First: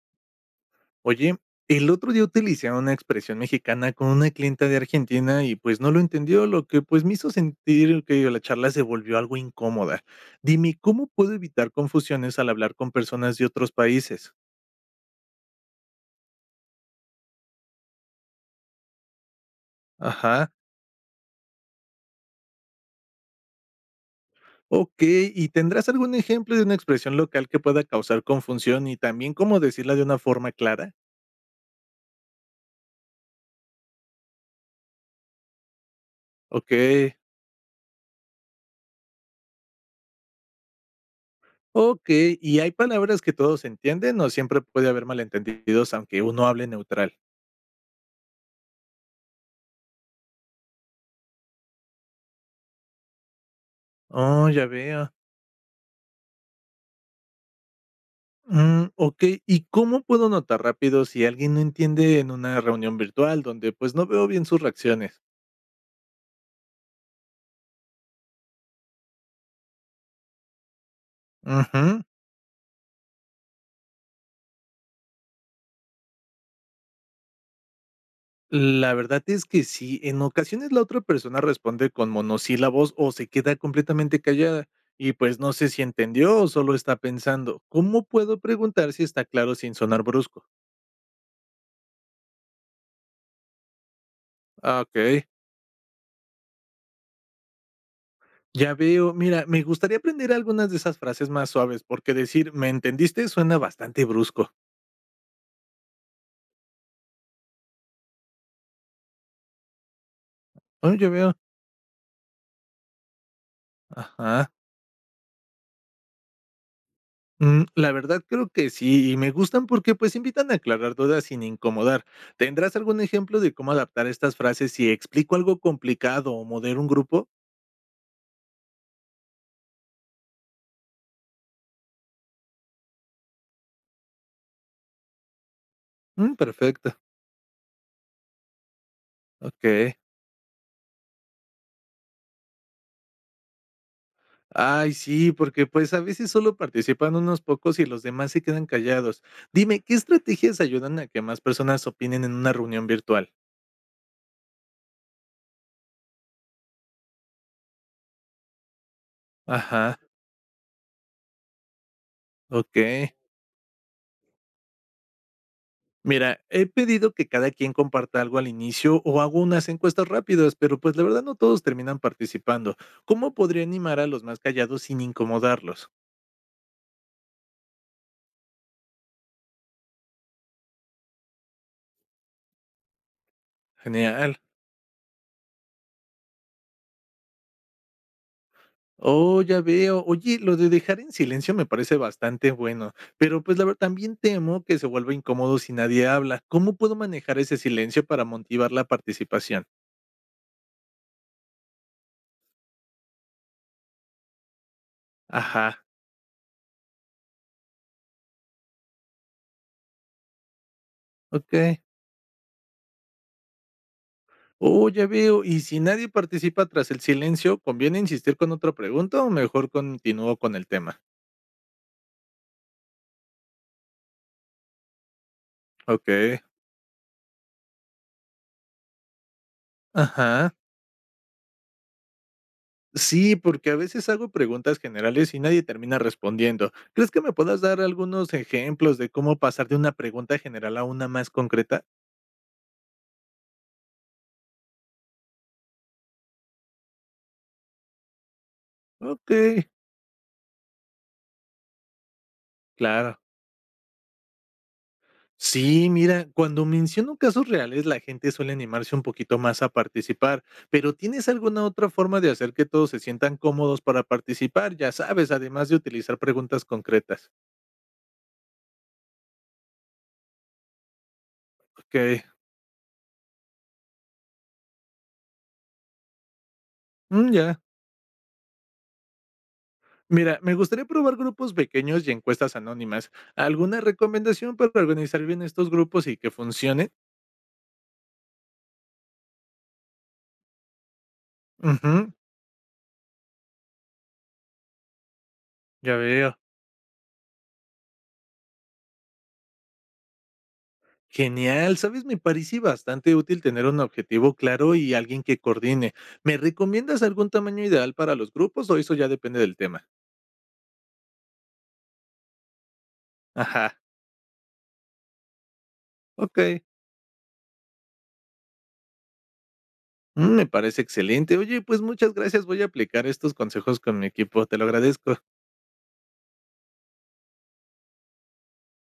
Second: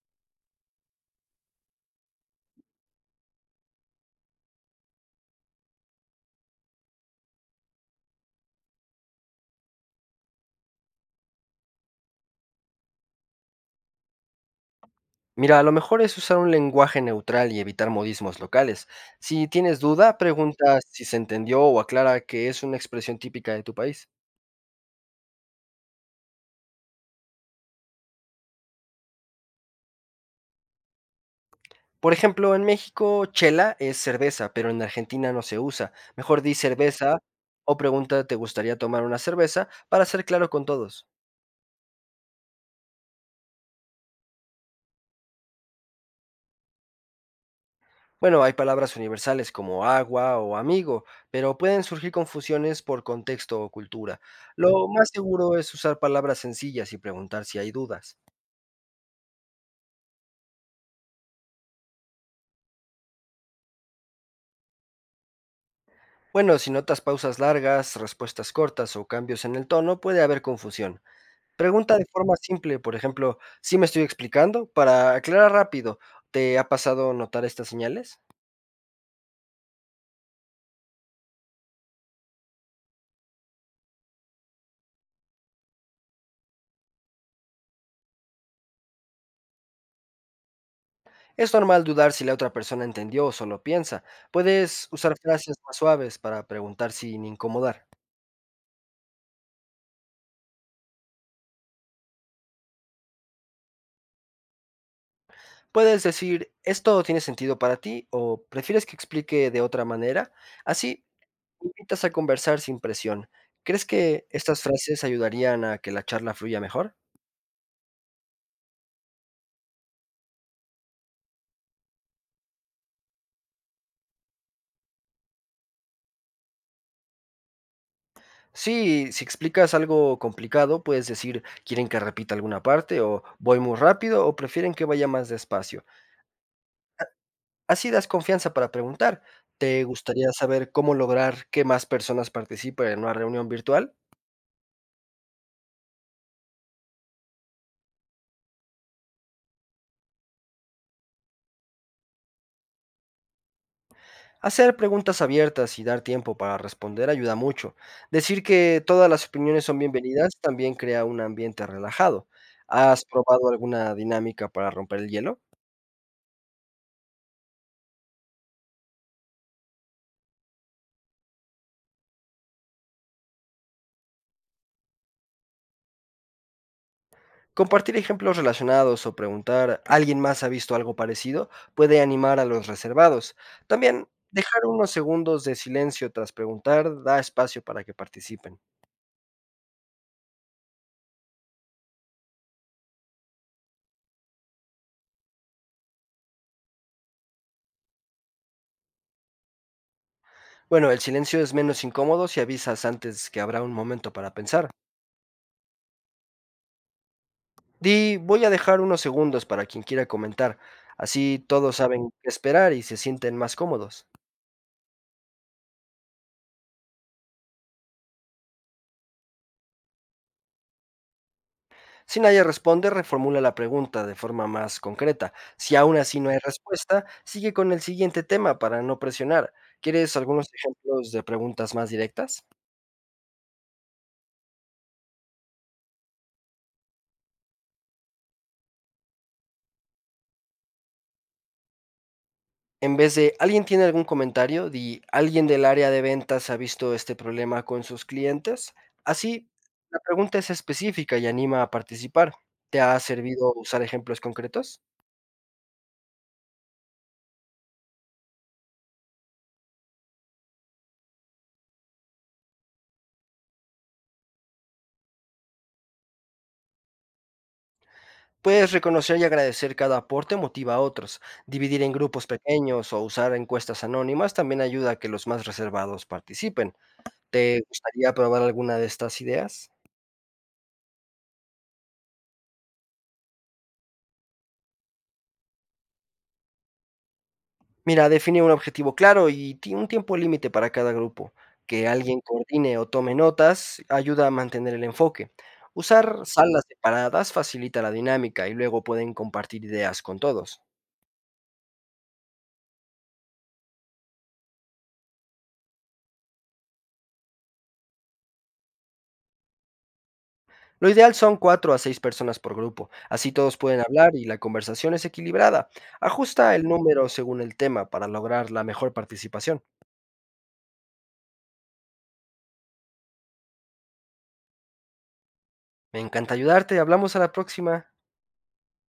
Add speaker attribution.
Speaker 1: Oye, el otro día utilicé una expresión mexicana con una clienta de Argentina y pues no lo entendió, lo que pues me hizo sentir que la charla se volvió algo incómoda. Dime, ¿cómo puedo evitar confusiones al hablar con personas de otros países?
Speaker 2: Mira, lo mejor es usar un lenguaje neutral y evitar modismos locales. Si tienes duda,
Speaker 1: Ajá.
Speaker 2: pregunta si se entendió o aclara que es una expresión típica de tu país.
Speaker 1: Ok, ¿y tendrás algún ejemplo de una expresión local que pueda causar confusión y también cómo decirla de una forma clara?
Speaker 2: Por ejemplo, en México, chela es cerveza, pero en Argentina no se usa. Mejor di
Speaker 1: Ok,
Speaker 2: cerveza o pregunta, ¿te gustaría tomar una cerveza? Para ser claro con todos.
Speaker 1: ok, ¿y hay palabras que todos entienden o siempre puede haber malentendidos aunque uno hable neutral?
Speaker 2: Bueno, hay palabras universales como agua o amigo, pero pueden surgir confusiones por contexto o cultura.
Speaker 1: Oh, ya
Speaker 2: Lo
Speaker 1: veo.
Speaker 2: más seguro es usar palabras sencillas y preguntar si hay dudas.
Speaker 1: Okey, ¿y cómo puedo notar rápido si alguien no entiende en una reunión virtual donde, pues, no veo bien sus reacciones?
Speaker 2: Bueno, si notas pausas largas, respuestas cortas o cambios en el tono, puede haber confusión. Pregunta
Speaker 1: Ujú.
Speaker 2: de forma simple, por ejemplo, ¿sí me estoy explicando? Para aclarar rápido, ¿te ha pasado notar estas señales?
Speaker 1: La verdad es que sí, en ocasiones la otra persona responde con monosílabos o se queda completamente callada y, pues, no sé si entendió o solo está pensando. ¿Cómo puedo preguntar si está claro sin sonar brusco?
Speaker 2: Es normal dudar si la otra persona entendió o solo piensa.
Speaker 1: Ah,
Speaker 2: Puedes usar
Speaker 1: okey,
Speaker 2: frases más suaves para preguntar sin incomodar.
Speaker 1: ya veo. Mira, me gustaría aprender algunas de esas frases más suaves, porque decir: "¿Me entendiste?", suena bastante brusco.
Speaker 2: Puedes decir, ¿esto tiene sentido para ti? ¿O prefieres que explique de otra manera?
Speaker 1: Oh,
Speaker 2: Así,
Speaker 1: ya veo.
Speaker 2: invitas a conversar sin presión. ¿Crees que
Speaker 1: Ajá.
Speaker 2: estas frases ayudarían a que la charla fluya mejor?
Speaker 1: La verdad creo que sí, y me gustan porque pues invitan a aclarar dudas sin incomodar. ¿Tendrás algún ejemplo de cómo adaptar estas frases si explico algo complicado o modero un grupo?
Speaker 2: Sí, si explicas algo complicado, puedes decir, ¿quieren que repita alguna parte? O voy muy rápido o prefieren que vaya más despacio.
Speaker 1: Perfecto,
Speaker 2: Así das confianza para preguntar. ¿Te
Speaker 1: ok.
Speaker 2: gustaría saber cómo lograr que más personas participen en una reunión virtual?
Speaker 1: Ay, sí, porque pues a veces solo participan unos pocos y los demás se quedan callados. Dime, ¿qué estrategias ayudan a que más personas opinen en una reunión virtual?
Speaker 2: Hacer preguntas abiertas y dar tiempo para responder ayuda mucho. Decir que todas las opiniones son
Speaker 1: Ajá,
Speaker 2: bienvenidas también crea un ambiente relajado.
Speaker 1: ok.
Speaker 2: ¿Has probado alguna dinámica para romper el hielo?
Speaker 1: Mira, he pedido que cada quien comparta algo al inicio o hago unas encuestas rápidas, pero pues la verdad no todos terminan participando. ¿Cómo podría animar a los más callados sin incomodarlos?
Speaker 2: Compartir ejemplos relacionados o preguntar, ¿alguien más ha visto algo parecido? Puede animar a los reservados. También
Speaker 1: Genial.
Speaker 2: dejar unos segundos de silencio tras preguntar da espacio para que participen.
Speaker 1: Oh, ya veo. Oye, lo de dejar en silencio me parece bastante bueno, pero pues la verdad también temo que se vuelva incómodo si nadie habla. ¿Cómo puedo manejar ese silencio para motivar la participación?
Speaker 2: Bueno, el silencio es menos incómodo si avisas antes que habrá un momento para pensar.
Speaker 1: Ajá,
Speaker 2: Di, voy a dejar unos segundos para quien quiera comentar. Así todos
Speaker 1: ok.
Speaker 2: saben qué esperar y se sienten más cómodos.
Speaker 1: Oh, ya veo. Y si nadie participa tras el silencio, ¿conviene insistir con otra pregunta o mejor continúo con el tema?
Speaker 2: Si nadie responde, reformula la pregunta de forma más concreta. Si aún así no
Speaker 1: Okey.
Speaker 2: hay respuesta, sigue con el siguiente tema para no presionar. ¿Quieres algunos
Speaker 1: Ajá.
Speaker 2: ejemplos de preguntas más directas?
Speaker 1: Sí, porque a veces hago preguntas generales y nadie termina respondiendo. ¿Crees que me puedas dar algunos ejemplos de cómo pasar de una pregunta general a una más concreta?
Speaker 2: En vez de ¿alguien tiene algún comentario? Di ¿alguien del área de ventas ha visto este problema con sus clientes? Así,
Speaker 1: Okey,
Speaker 2: la pregunta es específica y anima a participar. ¿Te ha
Speaker 1: claro.
Speaker 2: servido usar ejemplos concretos?
Speaker 1: Sí, mira, cuando menciono casos reales, la gente suele animarse un poquito más a participar, pero ¿tienes alguna otra forma de hacer que todos se sientan cómodos para participar? Ya sabes, además de utilizar preguntas concretas.
Speaker 2: Puedes reconocer y agradecer cada aporte motiva a otros. Dividir en
Speaker 1: Okey,
Speaker 2: grupos pequeños o usar encuestas anónimas también ayuda a que los más reservados participen.
Speaker 1: mm, ya.
Speaker 2: ¿Te gustaría probar alguna de estas ideas?
Speaker 1: Mira, me gustaría probar grupos pequeños y encuestas anónimas. ¿Alguna recomendación para organizar bien estos grupos y que funcionen?
Speaker 2: Mira, define un objetivo claro y un tiempo límite para cada grupo. Que
Speaker 1: Ujú,
Speaker 2: alguien coordine o tome notas ayuda a mantener el enfoque.
Speaker 1: ya
Speaker 2: Usar
Speaker 1: veo.
Speaker 2: salas separadas facilita la dinámica y luego pueden compartir ideas con todos.
Speaker 1: Genial, sabes, me parece bastante útil tener un objetivo claro y alguien que coordine. ¿Me recomiendas algún tamaño ideal para los grupos o eso ya depende del tema?
Speaker 2: Lo ideal son 4 a 6 personas por grupo, así todos
Speaker 1: Ajá,
Speaker 2: pueden hablar y la conversación es equilibrada. Ajusta
Speaker 1: ok.
Speaker 2: el número según el tema para lograr la mejor participación.
Speaker 1: Me parece excelente. Oye, pues muchas gracias. Voy a aplicar estos consejos con mi equipo. Te lo agradezco.
Speaker 2: Me encanta ayudarte, hablamos a la próxima.